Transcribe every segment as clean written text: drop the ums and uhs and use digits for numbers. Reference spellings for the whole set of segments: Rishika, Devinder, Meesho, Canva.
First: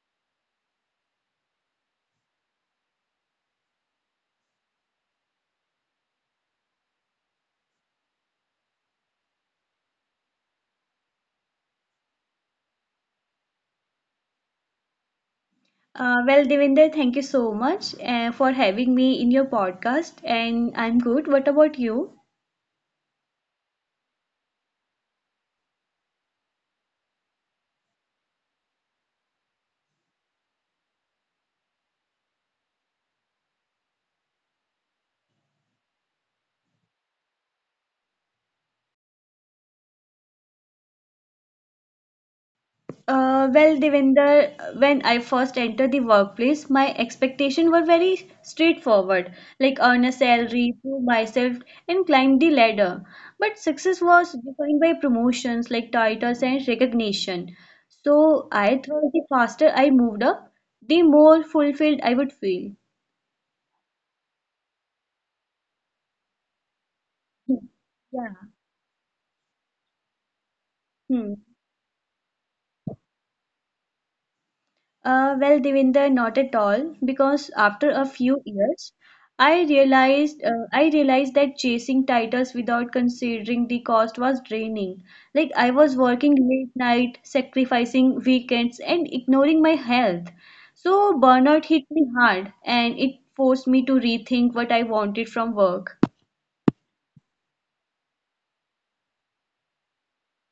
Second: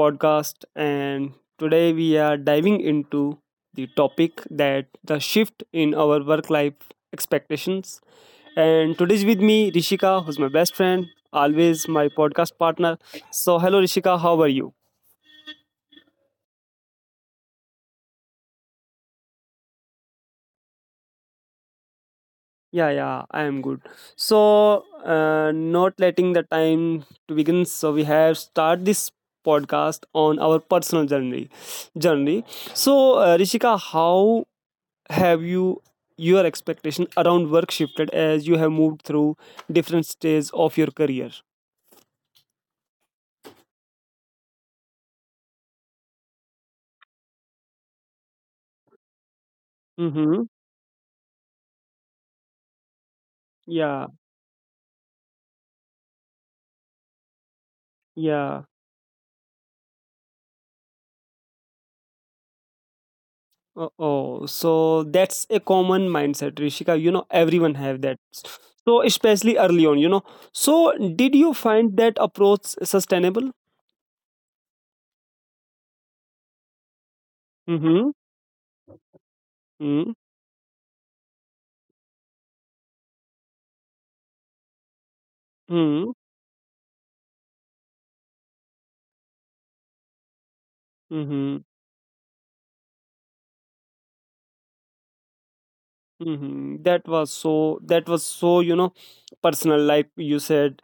podcast. And today we are diving into the topic that the shift in our work life expectations. And today's with me, Rishika, who's my best friend, always my podcast partner. So, hello, Rishika, how are you? Well, Devinder, thank you so much for having me in your podcast, and I'm good. What about you? Yeah, yeah, I am good. So, not letting the time to begin. So, we have start this podcast on our personal journey. Journey. So, Rishika, how have you your expectation around work shifted as you have moved through different stages of your career? Well, Devinder, when I first entered the workplace, my expectations were very straightforward, like earn a Mm-hmm. salary, prove myself, and climb the ladder. But Yeah, success was defined by promotions, like titles and recognition. yeah. So I thought the faster I moved up, the more fulfilled I would feel. Oh so that's a common mindset, Rishika, you know, everyone Hmm. have that. Yeah. So especially early on, you know, so did you Hmm. find that approach sustainable? Well, Devinder, not at all, because after Mm-hmm. a few years, I realized that chasing titles without considering the cost was draining. Like I Mm-hmm. was working late night, sacrificing weekends, and ignoring my health. So Mm-hmm. burnout hit me hard, and it forced me to rethink what I wanted from work. Mhm. That was so, you know, personal, like you said,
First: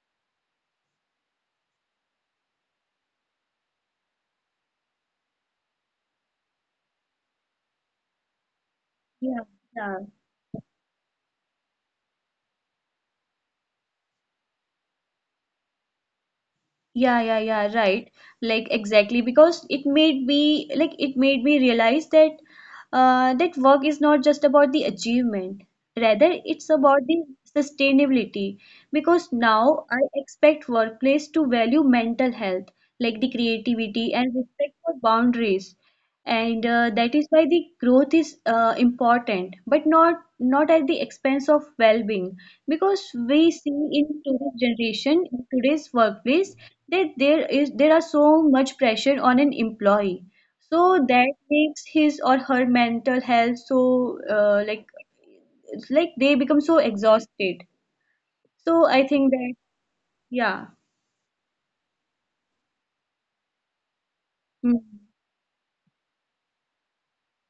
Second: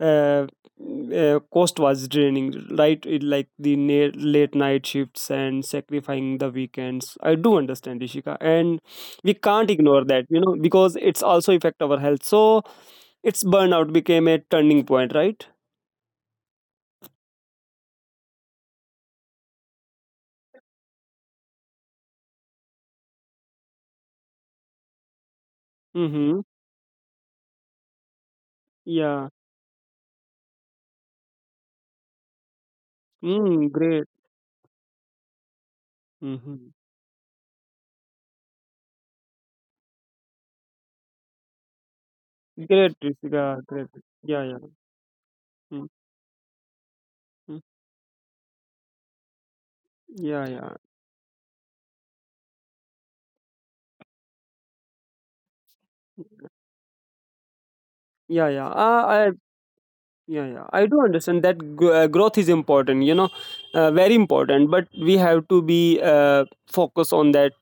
uh, cost was draining, right? It, like the late night shifts and sacrificing the weekends. I do understand, Ishika, and we Yeah, can't ignore yeah. that, you know, because it's also affect our health. So its burnout became a turning point, right? Yeah, yeah, yeah, right. Like exactly because it made me realize that that work is not just about the achievement. Mm-hmm. Rather, it's about the sustainability Yeah. because now I expect workplace to value mental health, like the Mm, great. creativity and respect for boundaries Mm-hmm. and that is why the growth is important but not at the expense of well-being Great, because we Ishika. see Great. in Yeah, yeah. today's generation in Mm-hmm. today's workplace that there are so much pressure on an Yeah, employee yeah. so that makes his or her mental health so like it's like they become so exhausted Yeah, yeah. so i think that yeah, yeah, yeah I do understand that growth is important, you know, very important. But Hmm. we have to be focused on that.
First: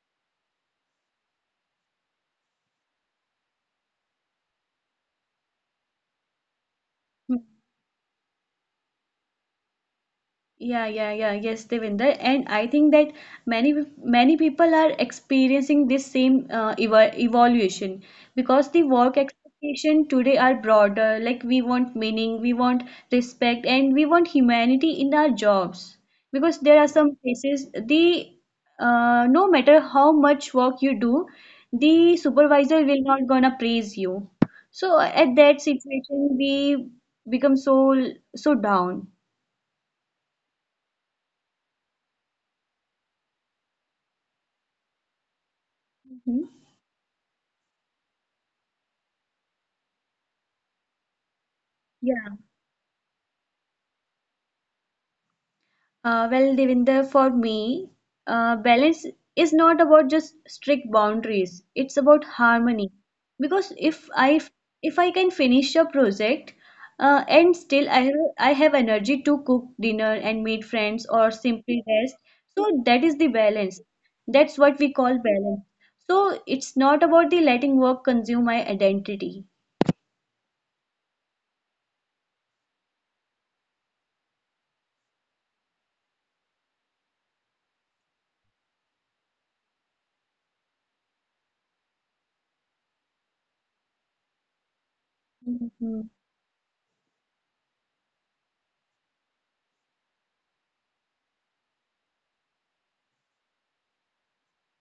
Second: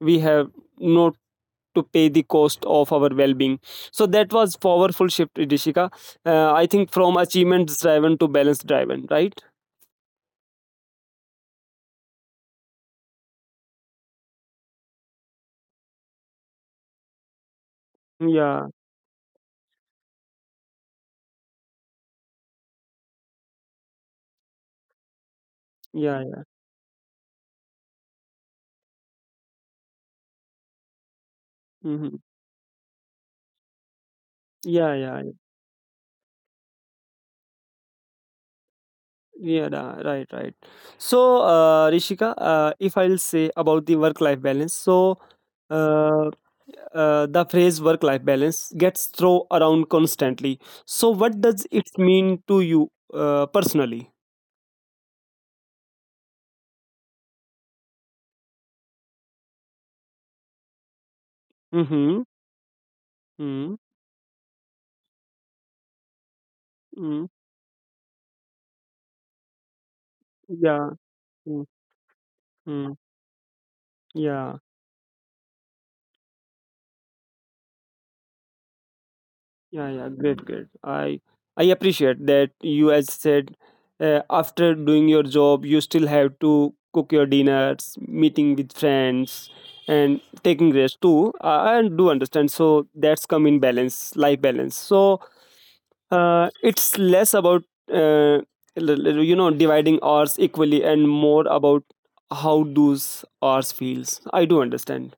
We have not to pay the cost of our well-being. So that was powerful shift, Idishika. I think from Hmm. achievement-driven to balance-driven, right? Yeah, yeah, yeah. Yes, Devinder. And I think that many people are experiencing this same evolution because Yeah, the work expectation today are broader. Like we want meaning, we want respect, and we want humanity in our jobs. yeah, yeah. Because there are some places the no matter how much work you do, Hmm. the supervisor will not gonna praise you. Yeah, So yeah, yeah, at that situation, we become so down. yeah, nah, right, right. So, Rishika, if I'll say about the work-life balance, so. uh, Mhm. The phrase work life balance gets thrown around constantly. So, what does it mean Yeah. to you personally? Well, Devinder, for me, balance is not about just strict boundaries. It's Mm-hmm. about harmony. Because Mm-hmm. if I can finish a project Mm. and still I have energy to cook dinner and meet Yeah. friends or simply rest, so that Mm-hmm. is the balance. That's Yeah. what we call balance. So it's not about the letting work consume my identity. Yeah. Yeah. Great. Great. I appreciate that you, as said, after doing your job, you still have to cook your dinners, meeting with friends, and taking rest too. I do understand. So that's come in balance, life balance. So Mhm. It's less about uh, you know, dividing hours equally, and more about how those hours feels. I do understand.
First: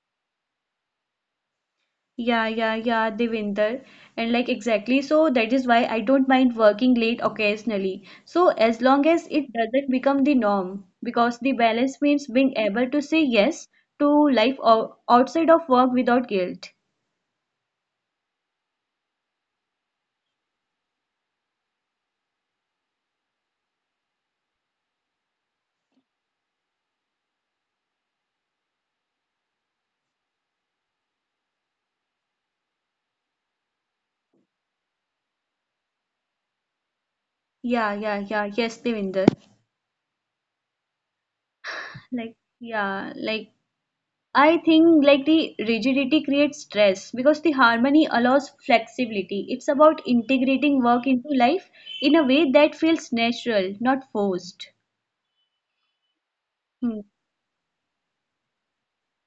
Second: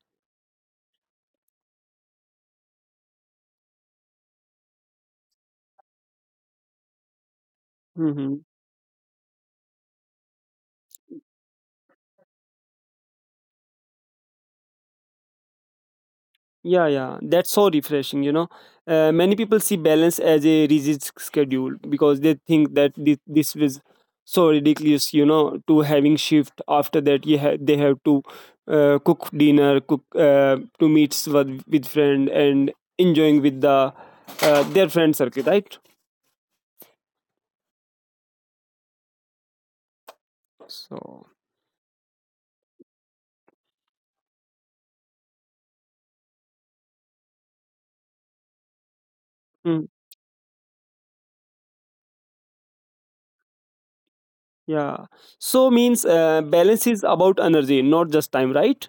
Yeah, yeah, yeah, Devinder. And like exactly, so that is why I don't mind working late occasionally. So Hmm, as long as it doesn't become the norm, because the balance means being able to say yes to life o outside of work without guilt. yeah, yeah, that's so refreshing, you know. Many people see balance as a rigid schedule because they think that this was so ridiculous, you know, to having shift after that you they have to cook dinner, cook to meets with friend and enjoying with the their friend circle, right? Yeah, yeah, yeah, yes, Devinder. So, Like I think like the rigidity creates stress because the harmony allows flexibility. It's about mm, integrating work into life in a way that feels natural, not forced. yeah. So means Hmm. balance is about energy, not just time, right?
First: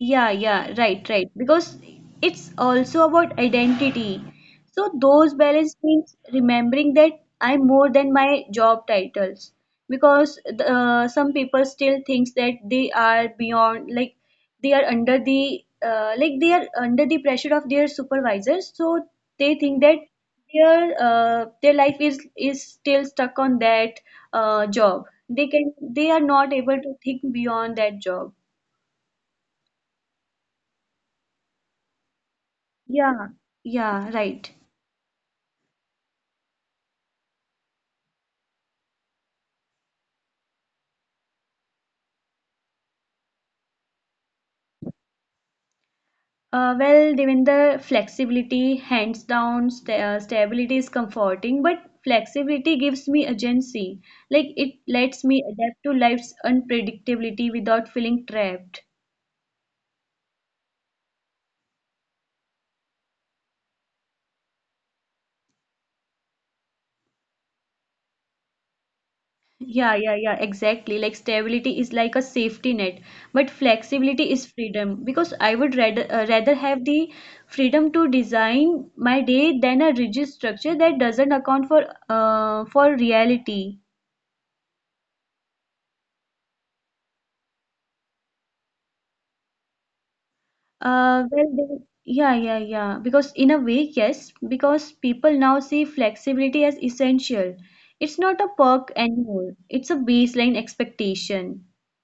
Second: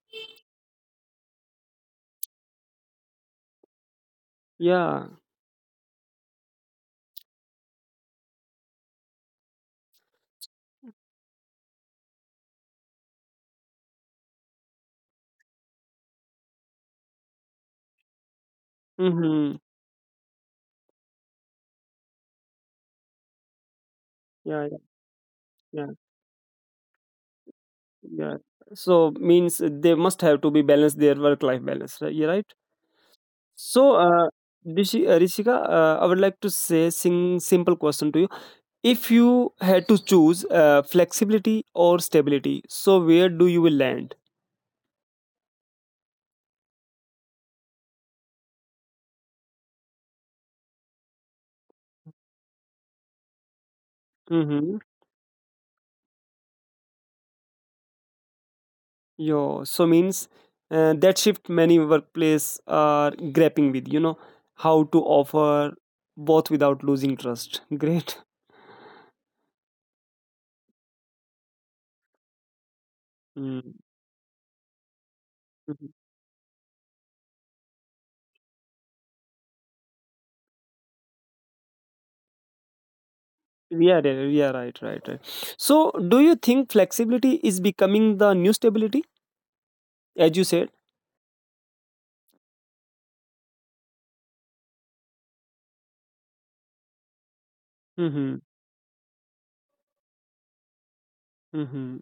Yeah, yeah, right, right. Because it's also about identity. Yeah. So those balance means remembering that I'm more than my job titles. Because some people still thinks that they are beyond, like they are under the pressure of their supervisors. So Mm-hmm. they think that their life is still stuck on that Yeah, yeah, job. Yeah, They are not able to think beyond that yeah. job. So means they must have to be balanced their work-life balance, right? Yeah, right. Yeah, So, yeah, right. Rishika, I would like to say sing simple question to you. If you had to choose flexibility or stability, so where do you will land? Well, Devinder, flexibility, hands down, stability is comforting, but flexibility gives me agency. Like it lets me adapt to life's unpredictability without feeling trapped. Yo, so means that shift many workplace are grappling with, you know, how to offer both without losing trust. Great. Yeah, yeah, yeah, exactly. Like stability is like a safety net, but Mm. flexibility is freedom because I would rather Mhm. Rather have the freedom to design my day than a rigid structure that doesn't account for reality. Yeah, yeah, yeah, right, right, right. So, do you think flexibility is becoming the new stability, as you said? Uh, well, they, yeah, yeah, yeah. Because in a way, yes, because people now see flexibility as essential. It's not a Mm-hmm. perk anymore. It's a baseline expectation. Mm-hmm.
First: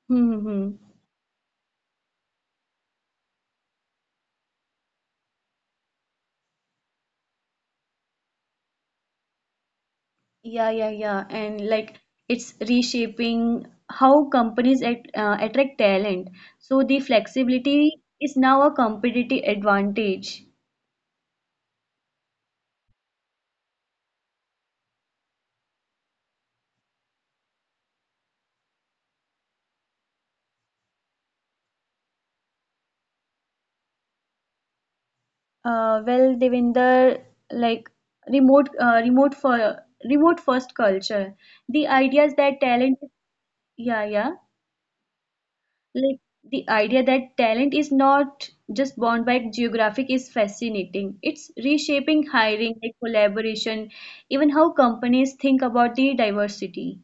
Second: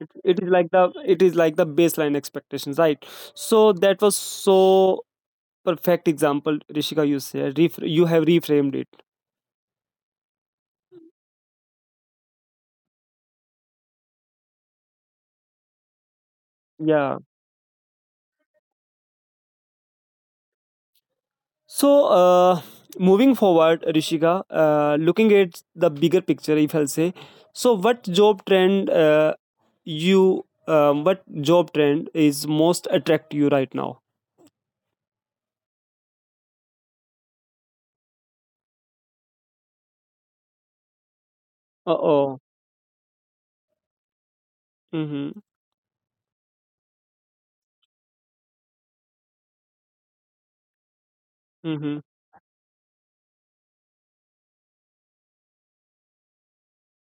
It is like Mm-hmm. the it is like the baseline expectations, right? So that was so perfect example, Rishika. You said you have reframed it. Yeah, yeah, yeah. And like it's reshaping how companies attract talent. So the Yeah. flexibility is now a competitive advantage. So, moving forward, Rishika, looking at the bigger picture, if I'll say, so what job trend is most attract you right now? Well, Devinder, like remote, uh, remote for remote first culture. Uh The oh. idea that talent, yeah, yeah, Mm-hmm. like the idea that talent is not just born by geographic is fascinating. It's Mm-hmm. reshaping hiring, like collaboration, even how companies think about the diversity.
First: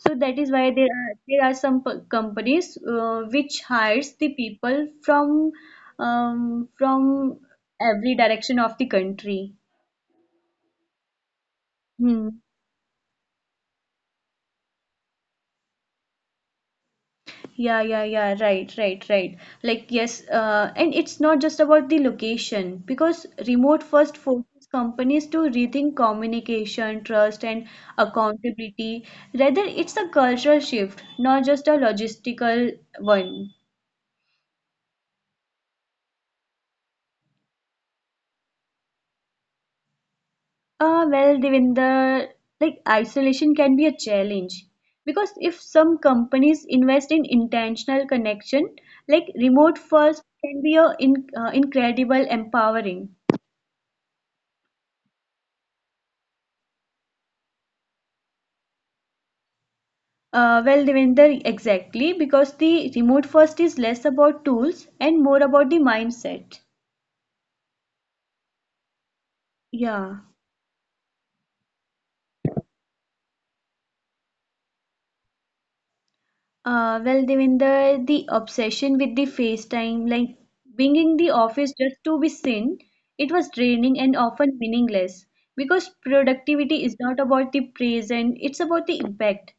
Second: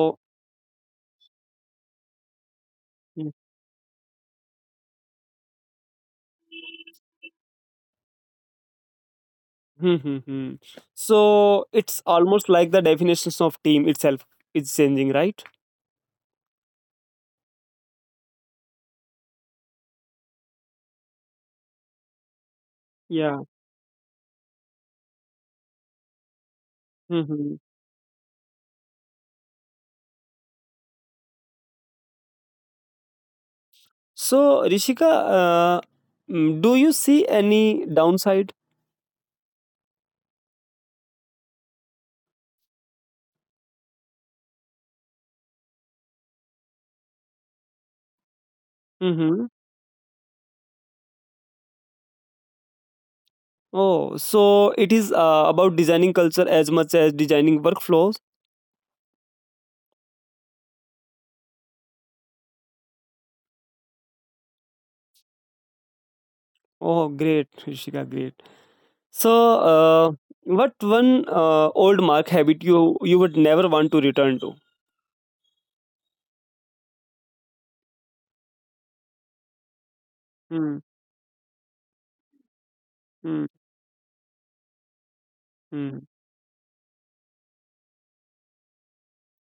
So that is why there are some companies which hires the people from every direction of the country. Mm-hmm. Mm-hmm. So it's Hmm. almost like the definitions of team itself is changing, right? Yeah, yeah, yeah. Right, right, right. Like, yes, and it's not just about the location because Yeah. remote first forces companies to rethink communication, trust, Mm-hmm. and accountability. Rather, it's a cultural shift, not just a logistical one. So Rishika, mm, do you see any downside? Well, Devinder, like isolation can be a challenge because if some companies invest in intentional connection, like remote first can be incredible empowering. Oh, so it is about designing culture as much as designing workflows. Well, Devender, exactly, because the remote first is less about tools and more about the mindset. Oh, great, Rishika, great. So, uh, Yeah. what one old mark habit you would never want to return to? Well, Devinder, the obsession with the FaceTime, like Hmm, being in the office just to be seen, it hmm, was draining and often meaningless because hmm. productivity is not about the present, it's about the impact.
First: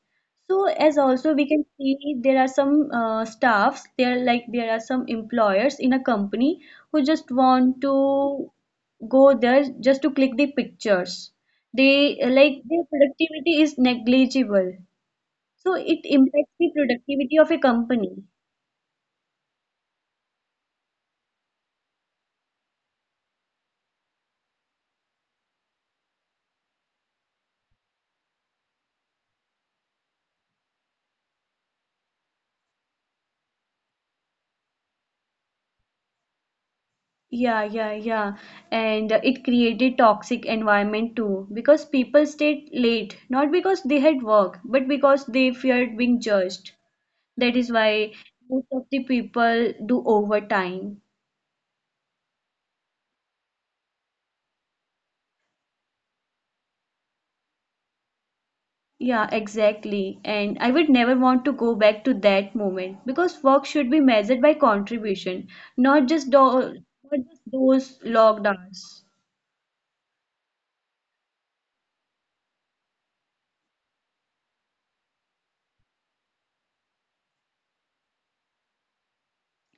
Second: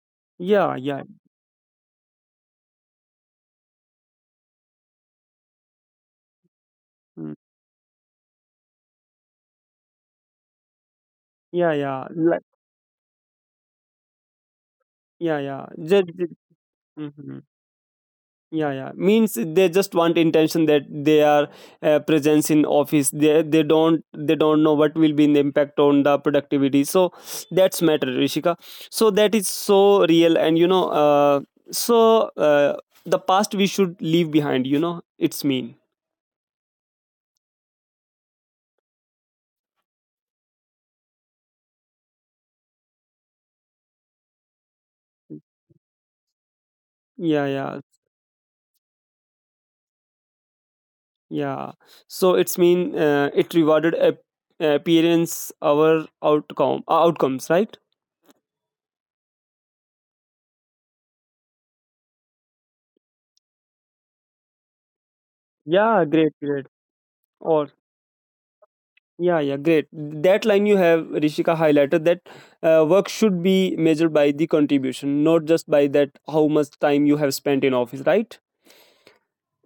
So, Yeah, as yeah, also we can see, there are some staffs, there are some employers in a company who just hmm. want to go there just to click the pictures. Yeah, yeah, They like, Like their productivity is negligible yeah, yeah. so it Just, impacts the productivity of a company. yeah, yeah, means they just want intention that they are presence in office. They don't, they don't know what will be the impact on the productivity. So that's matter, Rishika. So that is so real, and you know, so uh, the past we should leave behind, you know, it's mean. Yeah, yeah, yeah. And it created toxic environment too because people stayed late, not because they had work, but because they feared being judged. Yeah, yeah, That is why most of the people do overtime. yeah. So it's mean it rewarded appearance our outcomes, right? Yeah, exactly. And I would never want to go back to that moment because work should be measured by contribution, Yeah, great, great. not just Or those logged hours. yeah, yeah, great. That line you have, Rishika, highlighted that work should be measured by the contribution, not just by that how much time you have spent in office, right?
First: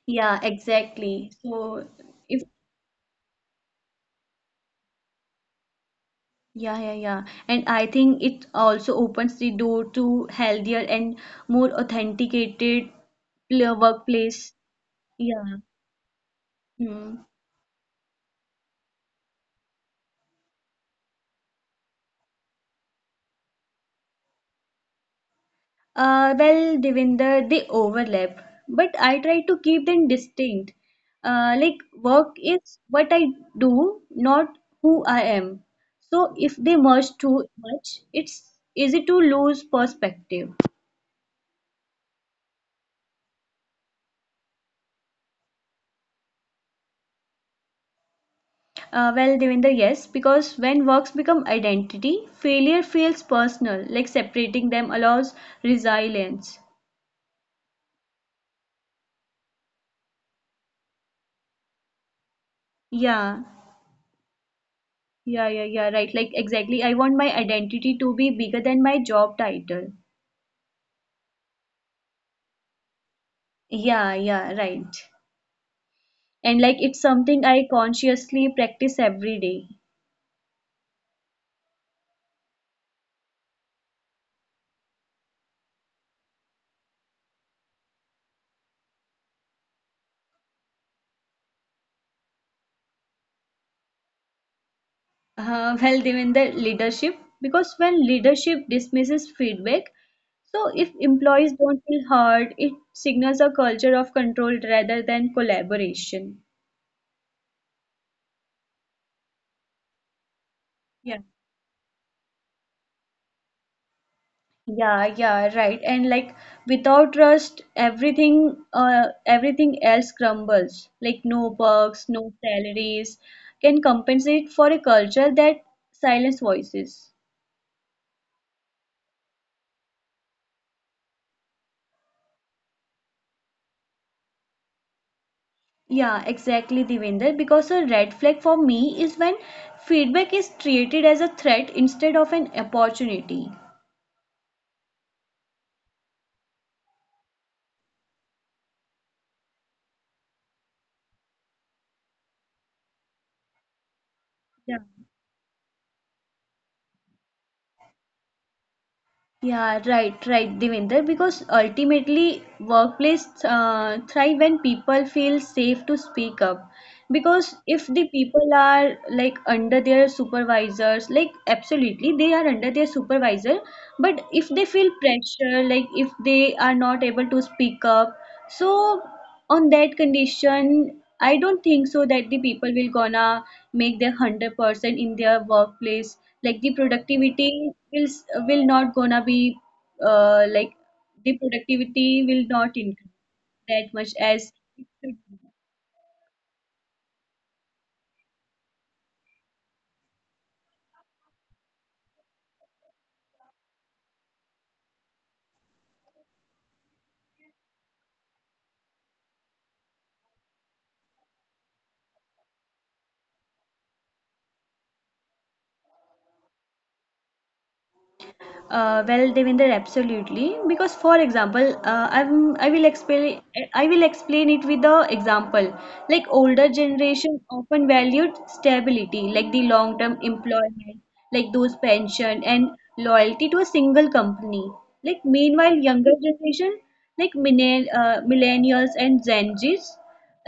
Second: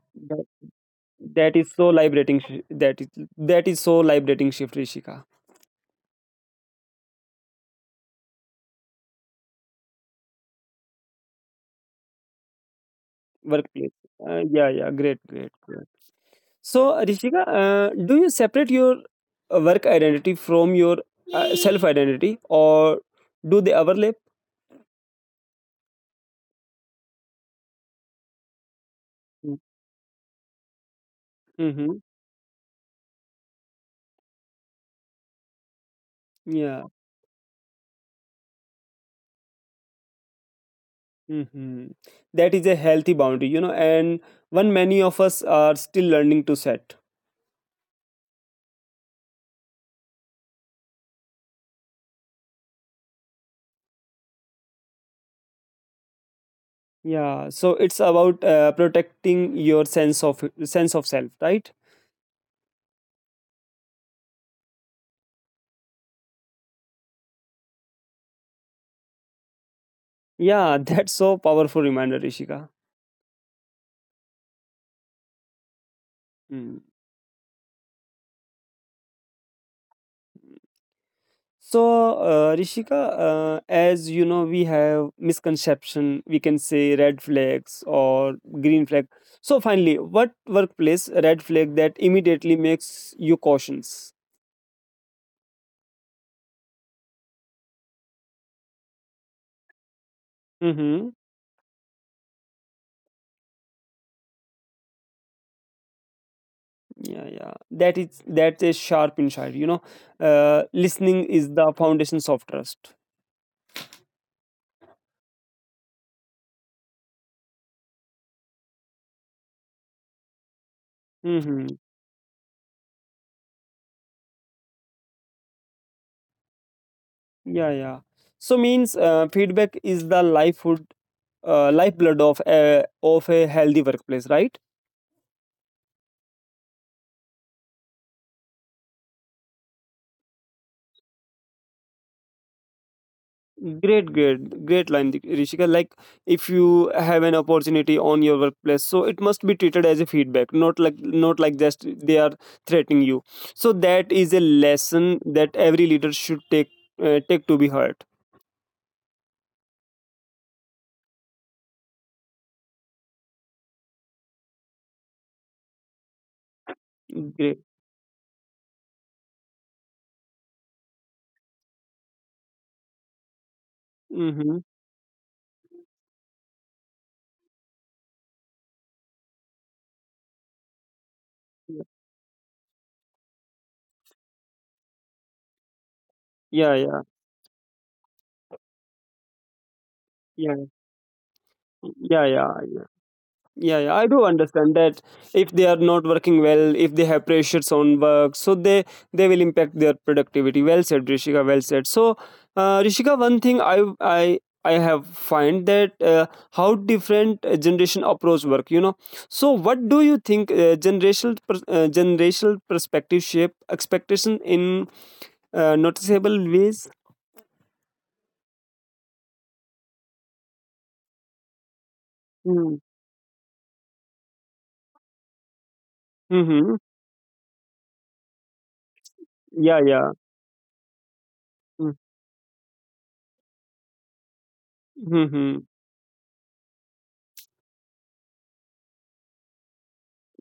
Yeah, That, exactly. that is So so if. liberating. That is so liberating shift, Rishika. Yeah, yeah, yeah. And I think it also opens the door to healthier and more authenticated Workplace. Workplace. Yeah, yeah, great, great, Yeah. great. So, Hmm. Rishika, do you separate your work identity from your self identity, or do they overlap? Well, Devinder, they overlap, but I try to keep them distinct. Like Mm-hmm. work is what I do, not who I am. So if they Yeah. merge too much, it's easy to lose perspective. Mhm. That is a healthy boundary, you know, and one many of us are still learning to set. Well, Devinder, yes, because when works become identity, failure feels personal, like separating them allows resilience. Yeah, so it's about protecting your sense of self, right? Yeah, yeah, yeah, yeah, right. Like, exactly. I want my identity to be bigger than my job title. Yeah, that's so powerful reminder, Rishika. Yeah, yeah, right. And like, Mm. it's something I consciously practice every day. So, Rishika, as you know, we have misconception. We can say red flags or green flag. So, finally, what workplace red flag that immediately makes you cautious? Well, even the leadership, because when leadership dismisses feedback, so if Mm-hmm. employees don't feel heard, it signals a culture of control rather than collaboration. Yeah, yeah, that is, that's a sharp insight, you know. Yeah. Listening is the foundations of trust. Yeah, yeah, right. And like without trust, everything else crumbles. Like no Mm-hmm. perks, no salaries can compensate for a culture that silence voices. Yeah, yeah. So means feedback is the lifehood lifeblood of a healthy workplace, right? Yeah, exactly, Devinder. Because a red flag for me is when feedback is treated as a threat instead of an opportunity. Great, great, great line, Rishika. Like, if you have an opportunity on your workplace, so it must be treated as a feedback, not like, not like just they are threatening you. So that is a Yeah. lesson that every leader should take, take to be heard. Yeah, right, right, Devinder. Because ultimately, workplace thrive when people feel safe to speak up. Because if the people are like under their supervisors, like absolutely they are under their supervisor, but if they Mhm. feel pressure, like if they are not able to speak up, so on that condition I don't think so that the people will gonna make their 100% in their workplace like the Yeah, yeah, productivity will s- will not gonna be yeah, like the productivity yeah, will yeah, not yeah, increase yeah, that yeah. much I do as understand it that should. if they are not working well, if they have pressures on work, so they will impact their productivity. Well said, Rishika. Well said. So, Rishika, one thing I have find that how different generation approach work. You know, so what do you think generational perspective shape expectation in noticeable ways? Well, Devinder, absolutely. Because, for example, I will explain it with the example. Like older Mm-hmm. generation often valued stability, like the Yeah, yeah. long-term employment, like those Mm-hmm. pension and loyalty to a single company. Like Mm-hmm. meanwhile, younger generation, like millennials and Gen Zs,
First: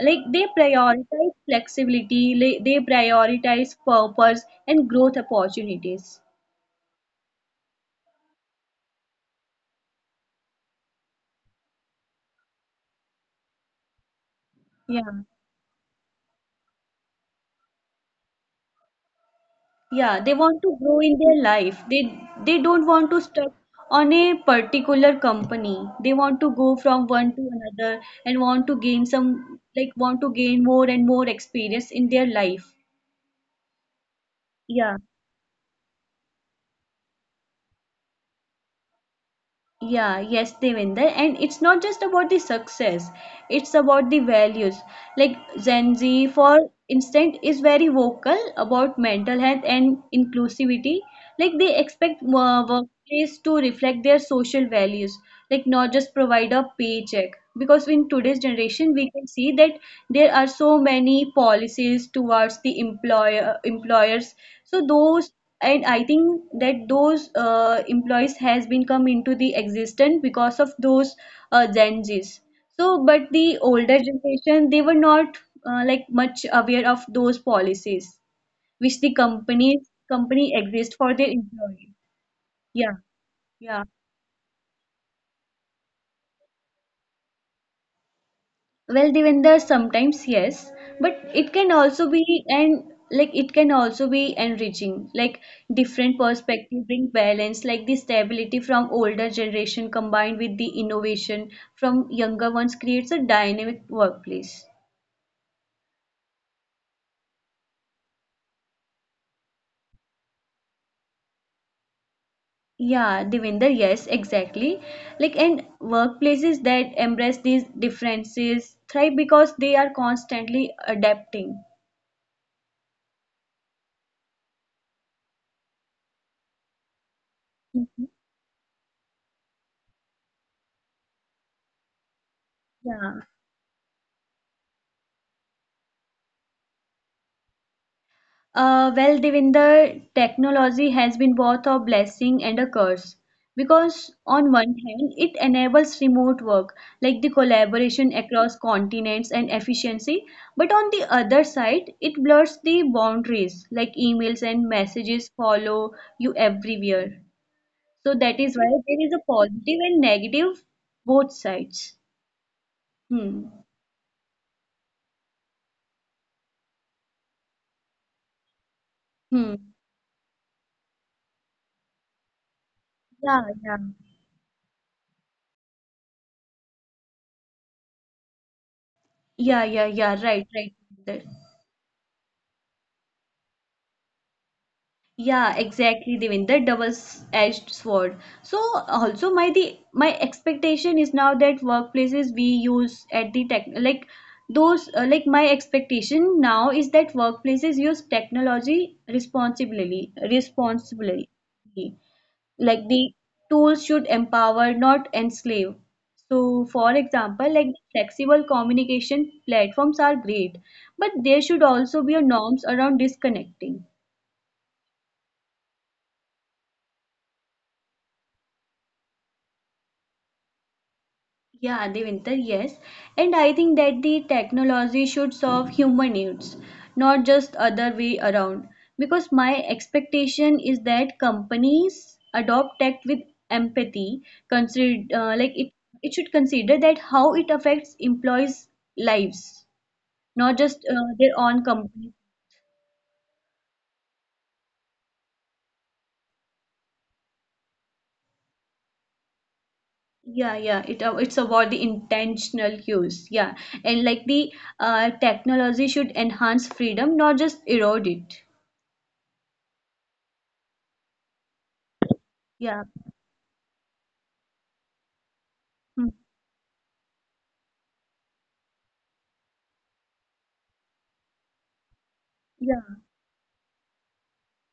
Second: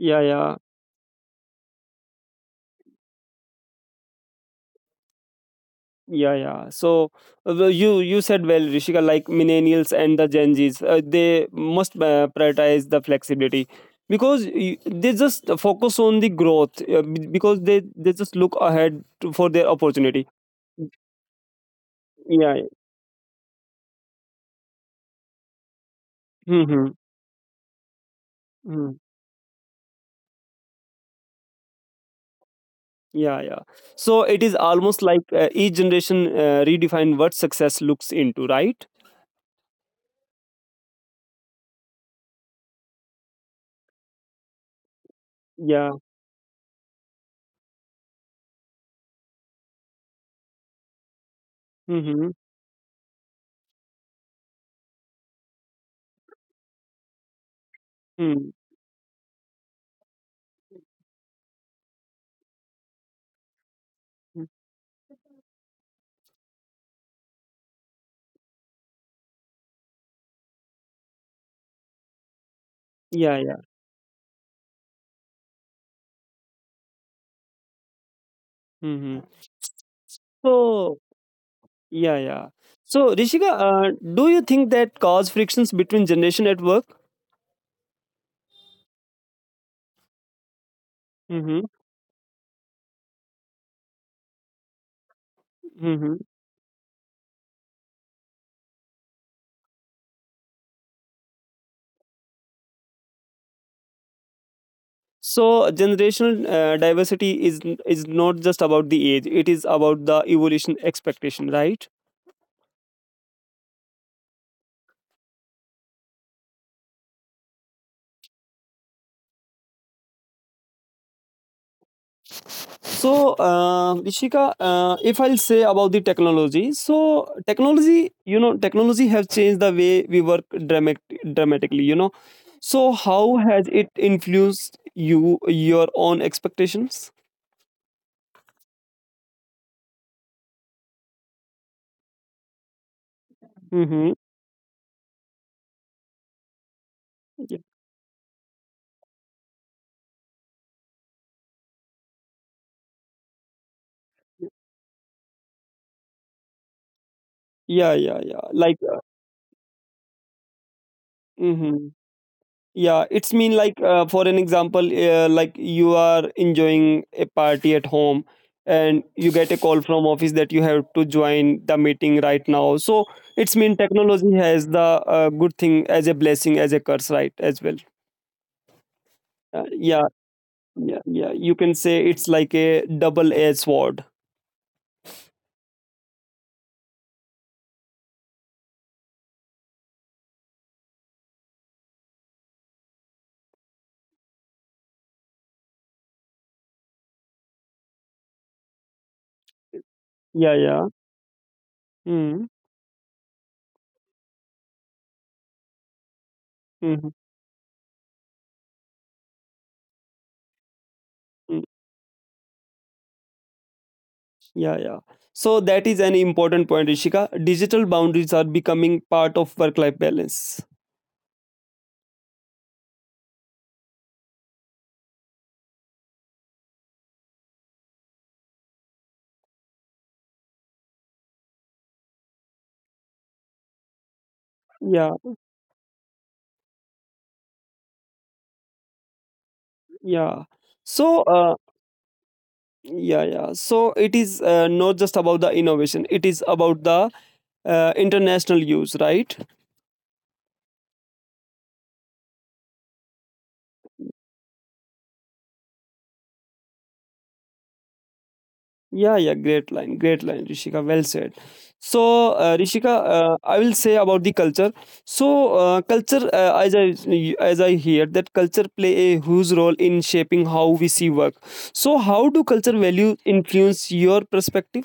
like they yeah, prioritize flexibility, like, they prioritize purpose and growth opportunities. yeah, yeah. So well, you said well, Rishika. Like millennials and the Gen Zs, they must prioritize the flexibility because they Yeah. just focus on the growth because they just look ahead to, for their opportunity. Yeah, they want to grow in their life. Yeah. Yeah. They don't want to stuck on a particular company. They Mm-hmm. want to go from one to another Hmm. and want to gain some like want to gain more and more experience in their life. Yeah, yeah. So it is almost like Yeah. Each generation redefine what success looks into, right? Yeah, yes, Devinder. And it's not just about the success, it's about the values. Like Yeah. Gen Z, for instance, is very vocal about mental health and inclusivity. Like they expect Mm-hmm. Workplace to reflect their social values, like not just provide a paycheck. Because in today's Mm. generation, we can see that there are so many policies towards the employers. So those and I think that those employees has been come into the existence because of those Gen Z's so but Yeah, yeah. the older generation they were not like much aware of those policies which the Mm-hmm. companies company So, exist for their employees. yeah, yeah. Yeah, So, Rishika, yeah. Do you think that cause frictions between generation at work? Well, the Devender, sometimes yes, but Mm-hmm, it can also be and like it can also be enriching. Like mm-hmm. different perspective bring balance, like the stability from older generation combined with the innovation from younger ones creates a dynamic workplace. So, generational diversity is not just about the age; it is about the evolution expectation, right? Yeah, Devinder, yes, exactly. Like, and workplaces that embrace these differences thrive because they are constantly adapting. So, Rishika, if I'll say about the technology, so technology, Mhm. you know, technology have changed the way we work dramatically. You know, so Yeah. how has it influenced you your own expectations? Well, Devinder, technology has been both a blessing and a curse Mm-hmm. because, on one hand, it enables remote work like the collaboration across continents and efficiency, but on the other side, it blurs the boundaries like emails and messages follow you everywhere. Yeah, So, yeah, yeah. that is why Like, there is a positive and negative both mm-hmm. sides. Yeah, it's Hmm. mean like for an example, like you are enjoying a party at home, and you get a Hmm. call from office that you have to join the meeting right now. So Yeah, it's mean yeah. technology has the good thing as a blessing, as a curse, right? As well. Yeah, yeah, Yeah, yeah. Right, right. yeah, Devinder. yeah. You can say it's like a double-edged sword. Yeah, exactly, Devin. The double-edged sword. So also my expectation is now that workplaces we use at the tech like those like my expectation now is that workplaces use technology responsibly Yeah, yeah. responsibly. Mm-hmm. Like the tools should empower, not enslave. So for Mm-hmm, mm-hmm. example, like flexible communication platforms are great, but there should also be a norms around disconnecting. Yeah, yeah. So that is an important point, Rishika. Digital boundaries are becoming part of work-life balance. Yeah, Devinder, yes. And I think that the technology should solve human needs, not just other way around. Because my expectation is that companies adopt tech with empathy, consider Yeah, like it should consider that how it affects employees' lives, yeah. not just So, their own company. yeah, yeah. So it is not just about the innovation; it is about the international use, right? Yeah, yeah, it's about the intentional use. Yeah, and like the technology should enhance freedom, not just erode it. Yeah, yeah, great line, Rishika. Well said. So, Rishika, Yeah. I will say about the culture. So, Hmm. culture, as I hear that culture play a huge role in shaping how we see work. So, how do culture Yeah. value influence your perspective?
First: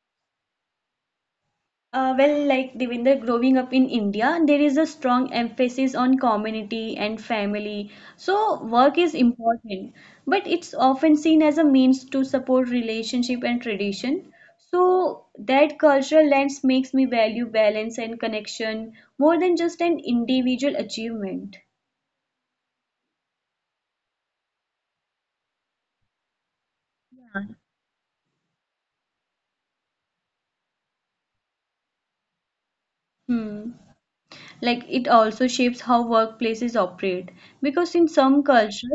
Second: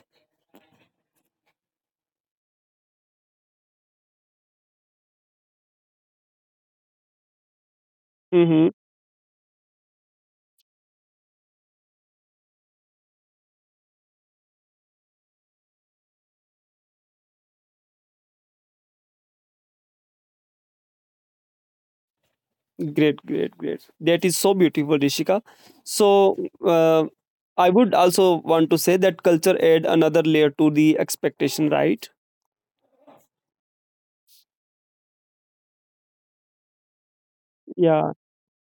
Well, like Devinder, growing up in India, there is a strong emphasis on community and family. So Mm-hmm. work is important, but it's often seen as a means to support relationship and tradition. So that cultural lens makes me value balance and connection more than just an individual achievement. Great, great, great. That is so beautiful, Rishika. So, uh, I would also want to say that culture add another layer to the expectation, right? Hmm. Like it also shapes how workplaces operate because in Yeah, some cultures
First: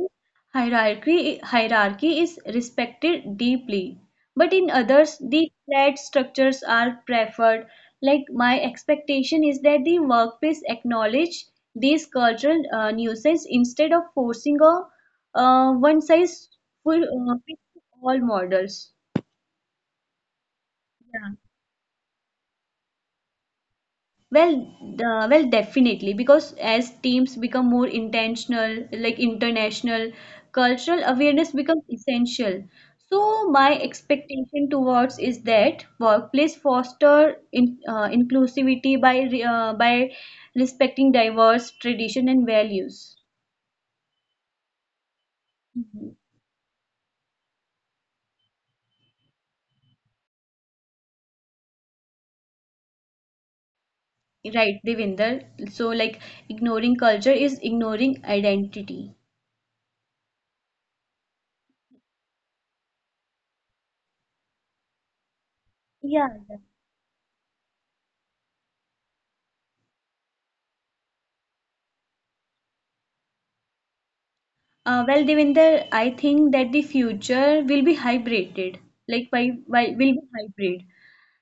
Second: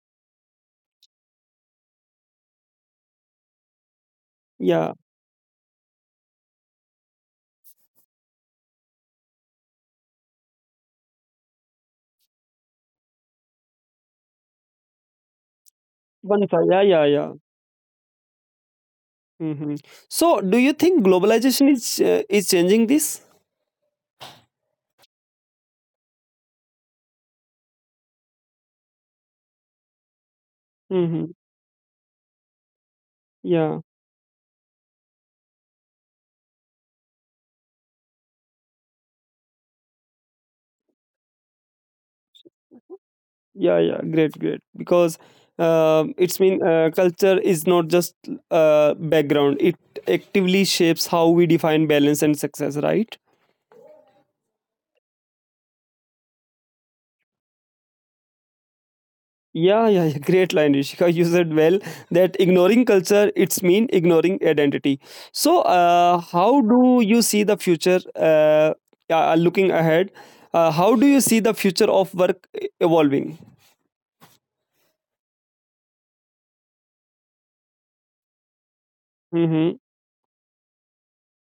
hierarchy is respected deeply, but in yeah. others the flat structures are preferred, like my expectation is that the workplace acknowledge these cultural nuisance instead of forcing a one One size side, yeah, yeah, full, yeah. Fits all models. Mhm. So, do you think Yeah. globalization is changing this? Well, well, definitely, because as teams become more intentional, like international, cultural Hmm. awareness becomes essential. So Yeah, my expectation towards is that workplace foster inclusivity by by respecting diverse tradition and values. yeah, yeah. Great, great. Because Mhm. it's mean culture is not just background; it actively shapes how we define balance and success. Right? Right, Devinder. So like ignoring culture is ignoring identity. Yeah, yeah, yeah, great line, Rishika. You said well that ignoring culture it's mean ignoring identity. So, Yeah. how do you see the future? Looking ahead, how do you see the future of work evolving? Well, Devinder, I think that the future will be hybrided, like Mm-hmm. by will be hybrid,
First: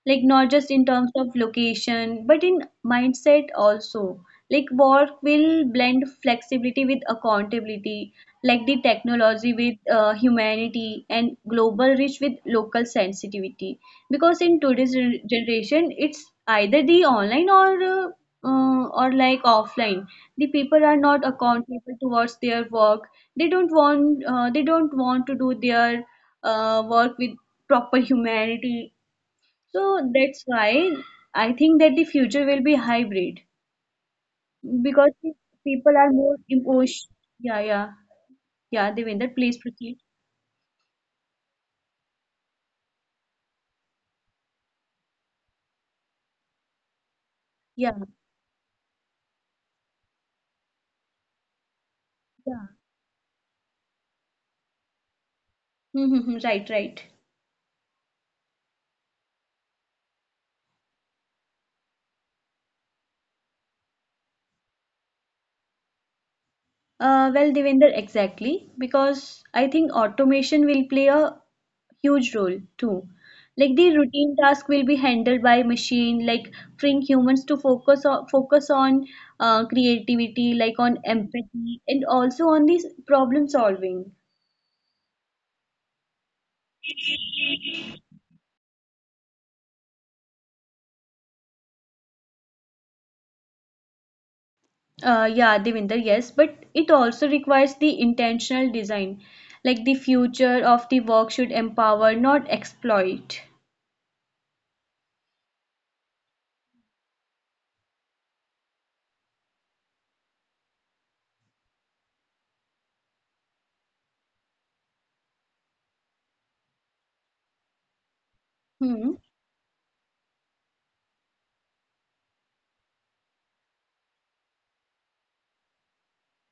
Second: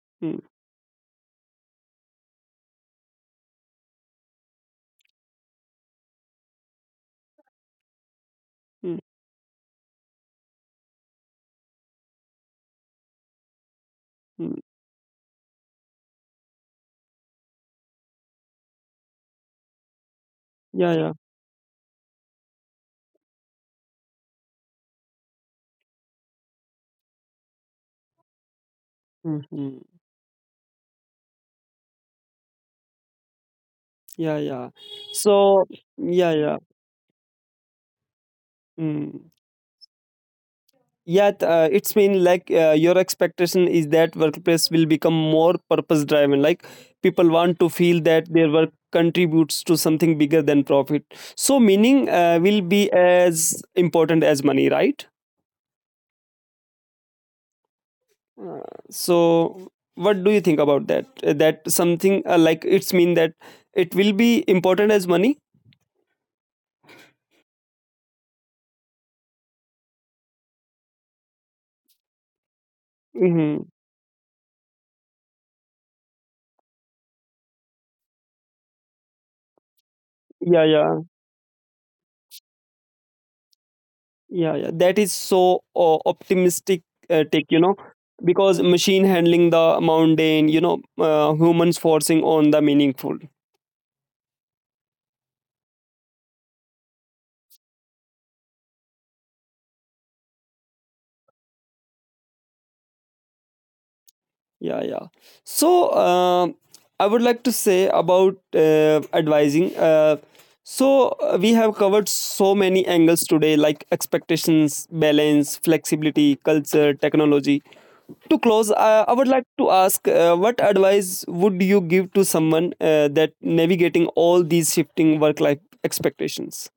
like Mm-hmm. not just in terms of location but in mindset also, like work will blend flexibility with accountability, like the technology with humanity and global reach with local sensitivity, because Mm-hmm. in today's generation it's either the online or like offline, the people Yeah, are yeah. not accountable towards their work, they don't want to do their work with proper humanity. Mm-hmm. So that's why I think that the future will be hybrid Yeah, yeah. because So, people are yeah, more yeah. emotion. Yeah, yeah, yeah, Mm. Devinder, please proceed. Yeah, it's mean like your expectation is that workplace will become more purpose driven. Like people want to feel Yeah, that their work contributes to something bigger than profit. So meaning will yeah. be as important as money, right? Mm-hmm, right, right. Uh, so what do you think about that? That something like it's mean that it will be important as money. Well, Devinder, exactly. Because I think automation will play a huge role too. hmm Like the routine task will be handled by machine, like freeing humans to focus on creativity, Yeah, like on yeah. empathy, and also on this problem solving. Yeah, yeah, that is so optimistic take, you know, because machine handling the mundane, you know, humans forcing on the meaningful. Yeah, Devinder, yes, but it also requires the intentional design. Like the future of the work should empower, not exploit. Yeah, yeah. So I would like to say about advising. We have covered so many angles today, like expectations, balance, flexibility, culture, technology to close I would Hmm. like to ask what advice would you give to someone that navigating all these shifting work life expectations.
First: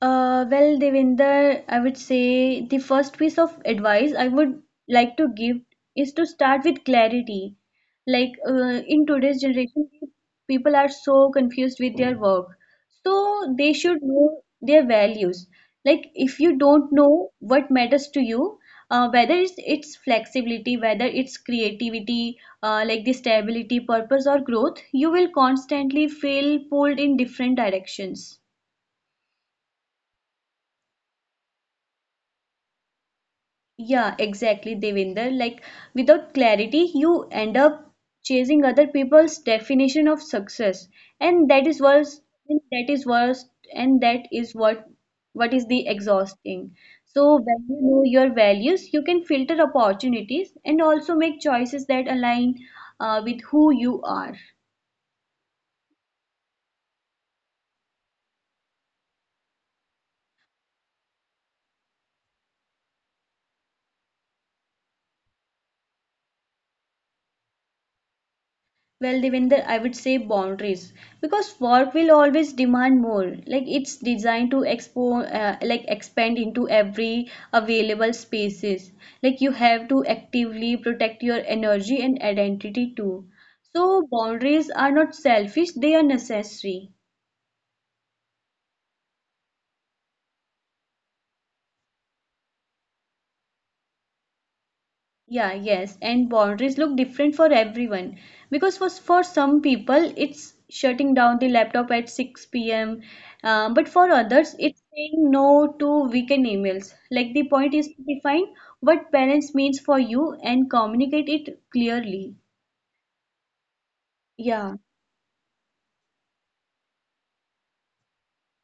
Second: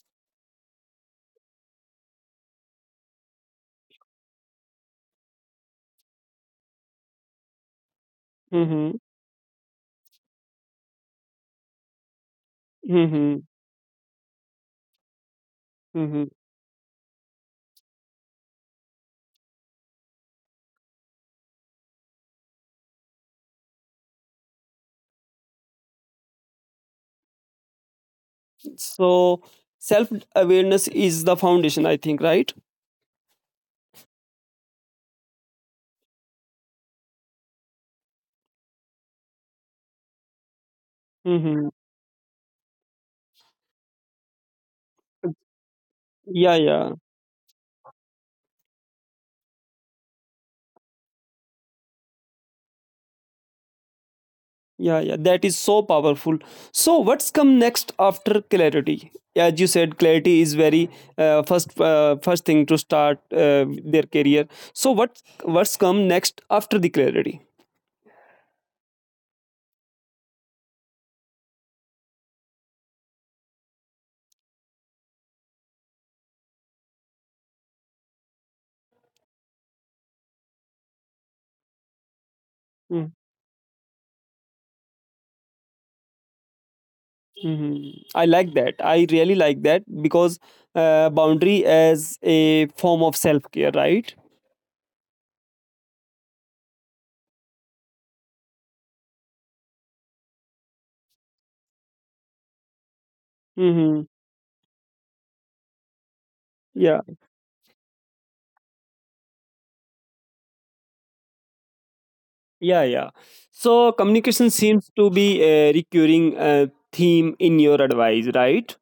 Well, Devinder, I would say the first piece of advice I would like to give is to start with clarity. Like Hmm. in today's generation, people are so confused with their work. Hmm. So they should know their values. Like Hmm. if you don't know what matters to you, whether it's flexibility, whether it's creativity, like the stability, purpose, or growth, you will constantly feel pulled in different directions. So self awareness is the foundation, I think, right? Yeah, exactly, Devinder. Like, without clarity, you end up chasing other people's definition of success, and that Hmm. is worse, and that is worse, and that is what is the Yeah, exhausting. yeah. So, when you know your values, you can filter opportunities and also make choices that align with who you are. Yeah, yeah, that is so powerful. So what's come next after clarity? As you said, clarity is very first first thing to start their career. So what's come next after the clarity? Well, Devinder, I would say boundaries because work will always demand more. Like it's designed to expo, like expand into every available spaces. Like you have to actively protect your energy and Mm-hmm. identity too. So boundaries are not selfish; they are necessary. Mm-hmm. I like that. I really like that because boundary as a form of self care, right? Yeah, yes, and boundaries look different for everyone because for some people it's shutting down the laptop at 6 p.m. Mm-hmm. But for others it's saying no to Yeah. weekend emails. Like the point is to define what balance means for you and communicate it clearly. Yeah, yeah. So communication seems Yeah. to be a recurring theme in your advice, right?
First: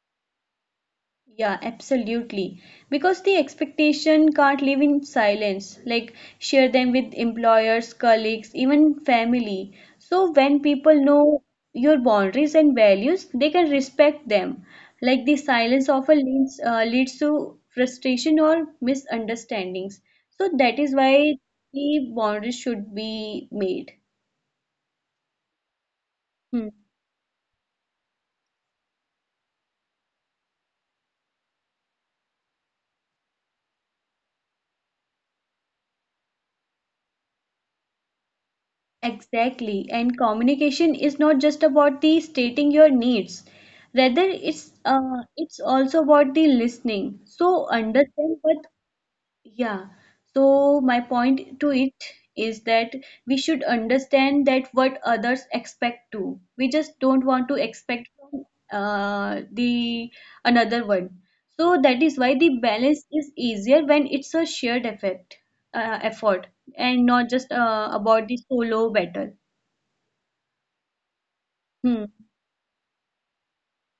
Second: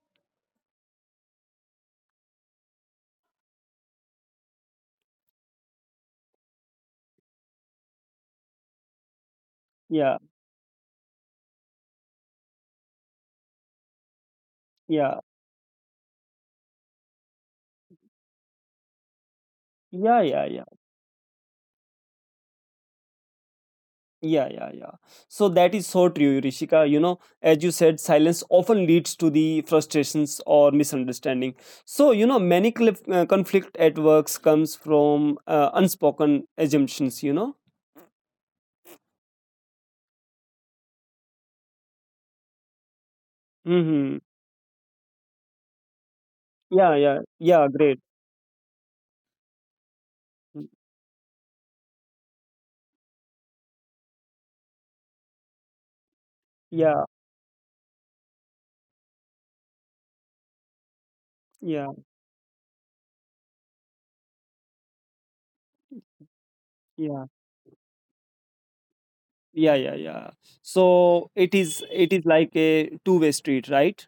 Yeah, absolutely. Because the expectation can't live in silence, like share them with employers, colleagues, even family. Yeah, So when people know your boundaries and values, they can respect them. Like yeah, the silence often leads to frustration or misunderstandings. yeah, So yeah, yeah, that is why the boundaries should be made. yeah, yeah, yeah. So that is so true, Hmm. Rishika. You know, as you said, silence often leads to the frustrations or misunderstanding. So you know, many conflict at works comes from unspoken assumptions. You know. Exactly. And communication is not just about the stating your needs. Rather, Hmm. It's also about the Yeah, listening. yeah, So yeah. Great. understand, but yeah. So my point to it is that we should understand that what others expect too. We just Yeah, don't want to expect from the another one. So that yeah, is why the balance is easier when it's a shared effect, effort, and not yeah. just about the solo battle. Yeah, yeah, yeah. So it is Hmm. it is like a two-way street, right?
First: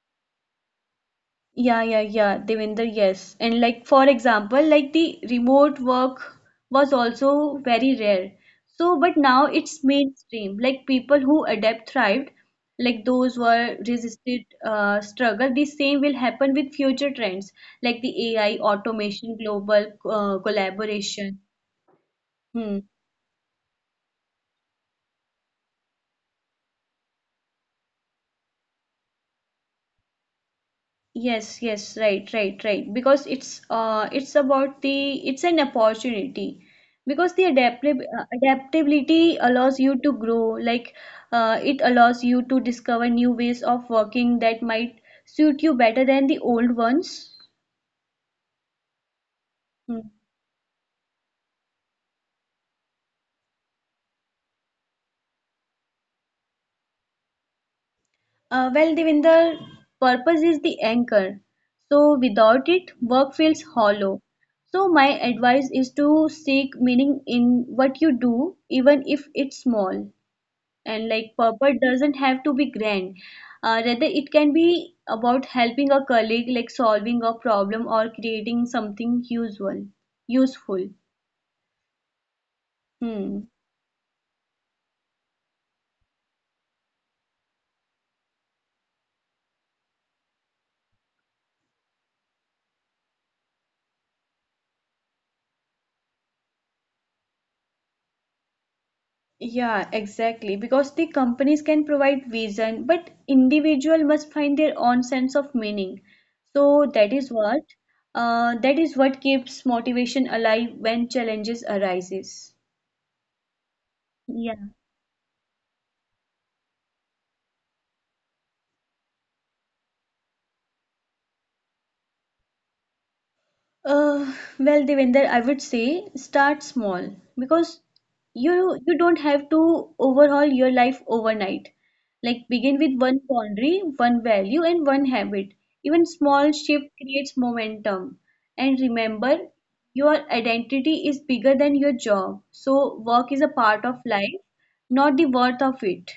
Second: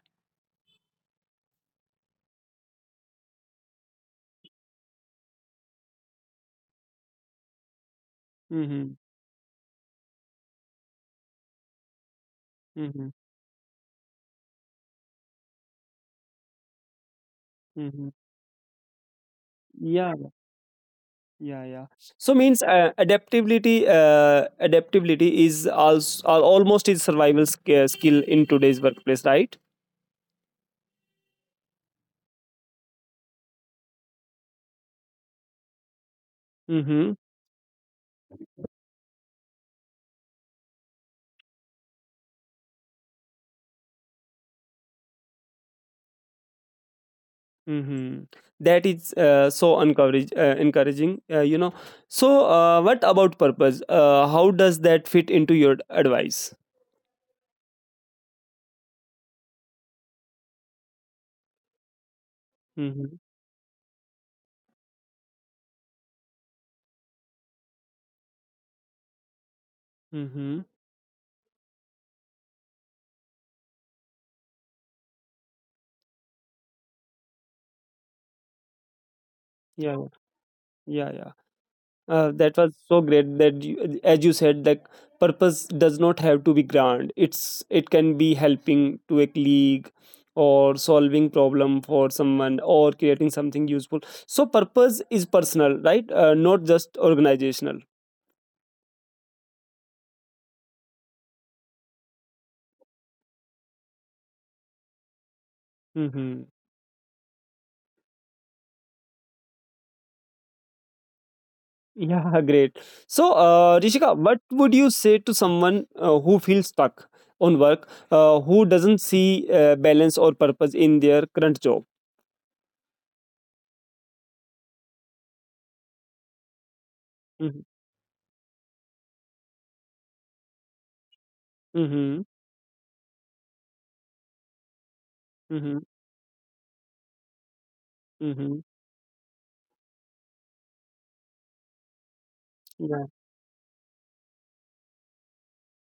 Yeah, yeah, yeah, Devinder, yes. And like for example, like the remote work was also very rare. Mm-hmm. So, but now it's mainstream. Like people who adapt thrived, Mm-hmm. like those who are resisted struggle. The same will happen with future trends Mm-hmm. like the AI, automation, Yeah, global yeah, yeah. collaboration. So means Hmm. Adaptability is also almost is survival skill in today's workplace, right? Yes, yes, right, right, right. Because it's about the it's an Mm-hmm. opportunity because the adaptability allows you to grow. Like, it allows you to discover new ways of working that might suit you better than the old ones. Mm-hmm. That is so Hmm. encouraging, you know. So what about purpose? How does that fit into your advice? Well, Devinder, purpose is the anchor. So without Mm-hmm. it, work feels hollow. So my advice is to seek meaning in what you do, even if it's small. Mm-hmm. And like purpose doesn't have to be grand, rather it can be about helping a colleague like solving a problem or creating something Yeah, useful yeah, useful yeah. That was so great that Hmm. As you said that purpose does not have to be grand, it's it can be helping to a colleague or solving problem for someone or creating something useful. So purpose is personal, right? Not just organizational. Yeah, exactly, because the companies can provide vision but individual must find their own sense of meaning. Hmm. So that is what keeps motivation alive when challenges Yeah, great. arises. So Rishika, what would Yeah. you say to someone who feels stuck on work who doesn't see balance or purpose in their current job? Well, Devender, I would say start small Mm-hmm. because you don't have to overhaul your life overnight. Mm-hmm. Like begin with 1 boundary, 1 value, and 1 habit. Mm-hmm. Even small shift creates momentum. Mm-hmm. And remember, your identity is bigger than your job. So Yeah. work is a part of life, not the worth of it.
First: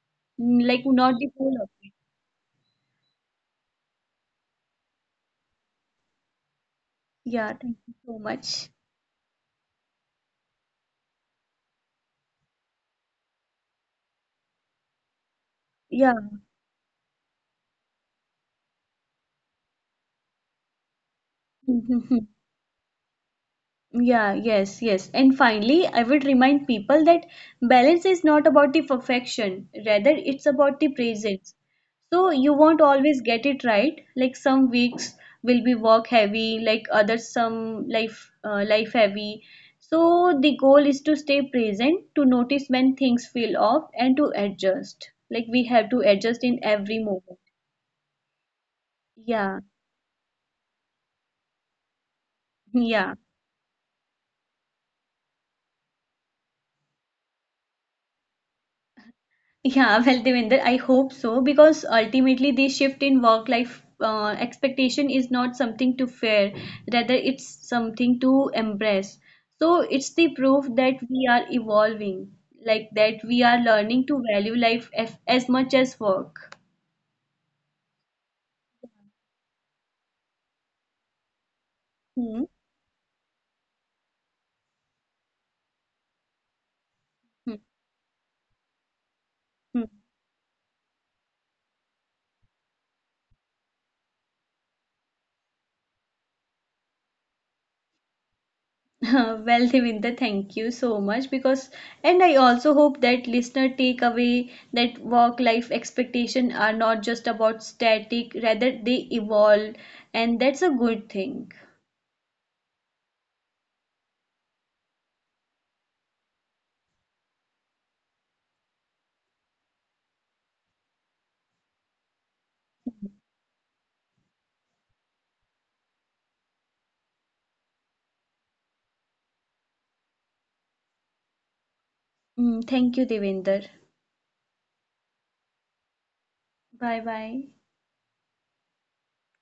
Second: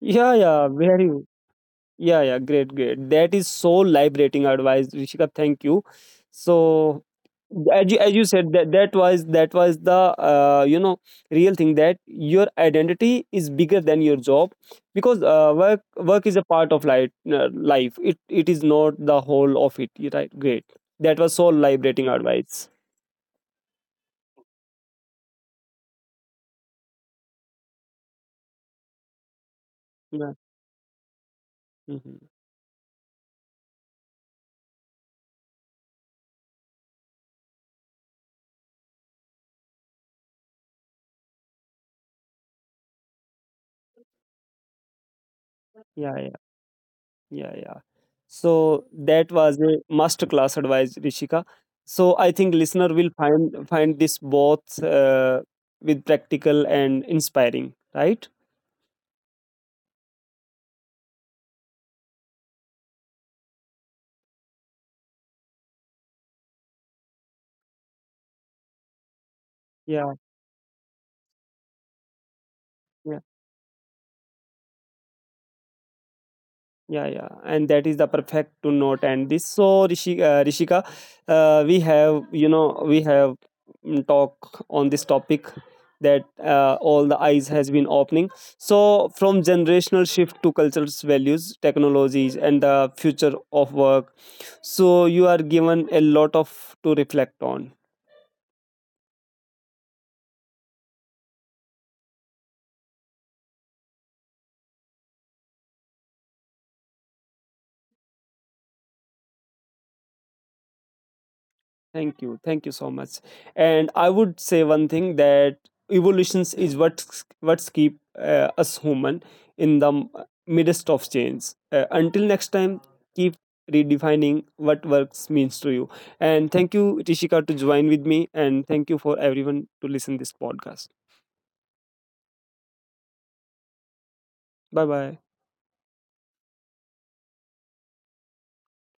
Yeah, yeah, Like very. not the whole of it. Yeah, yeah, great, great. That is so liberating advice, Rishika. Thank you. So, Yeah, thank you so as you said, much. that was the you know real thing that your identity is bigger than your job, because uh, work Yeah. work is a part of life. Life, it is not the whole of it. You're right. Great. That was so liberating advice. Yeah, yes, yes. And finally, I would remind people that balance is not about the perfection, rather, it's Yeah. about the presence. So, Hmm. you won't always get it right. Like some weeks will be work heavy, like others, some life, life heavy. So, the goal is to stay present, to notice when things feel off, and to adjust. Like we have to Yeah. adjust in Yeah. every moment. Yeah, yeah. So that Yeah, was a masterclass advice, Rishika. So I think yeah. listener will find this both with practical and inspiring, right? Yeah, well, Devinder, I hope so because ultimately the shift in work-life expectation is not something to fear, rather it's something to embrace. So it's the Yeah, proof that we are evolving, like that we yeah. are learning to value life as much as work. Yeah, yeah, and that is the perfect to note. And this, so Rishika, we Hmm. have you know we have mm, talk on this topic that all the Hmm. eyes has been opening. So from Hmm. generational shift to cultural values, technologies, and the future of work. So you are given a lot of to reflect on. Well, Devinda, thank you so much because, and I also hope that listener take away that work life expectation are not just about static, rather they evolve, and that's a good thing. Thank you. Thank you so much. And I would say one thing, that evolutions is what's keep us human in the midst of change. Until next time, keep redefining what works means to you. And thank you, Rishika, to join with me. And thank you for everyone to listen this podcast. Mm, thank you, Devinder. Bye bye. Bye bye.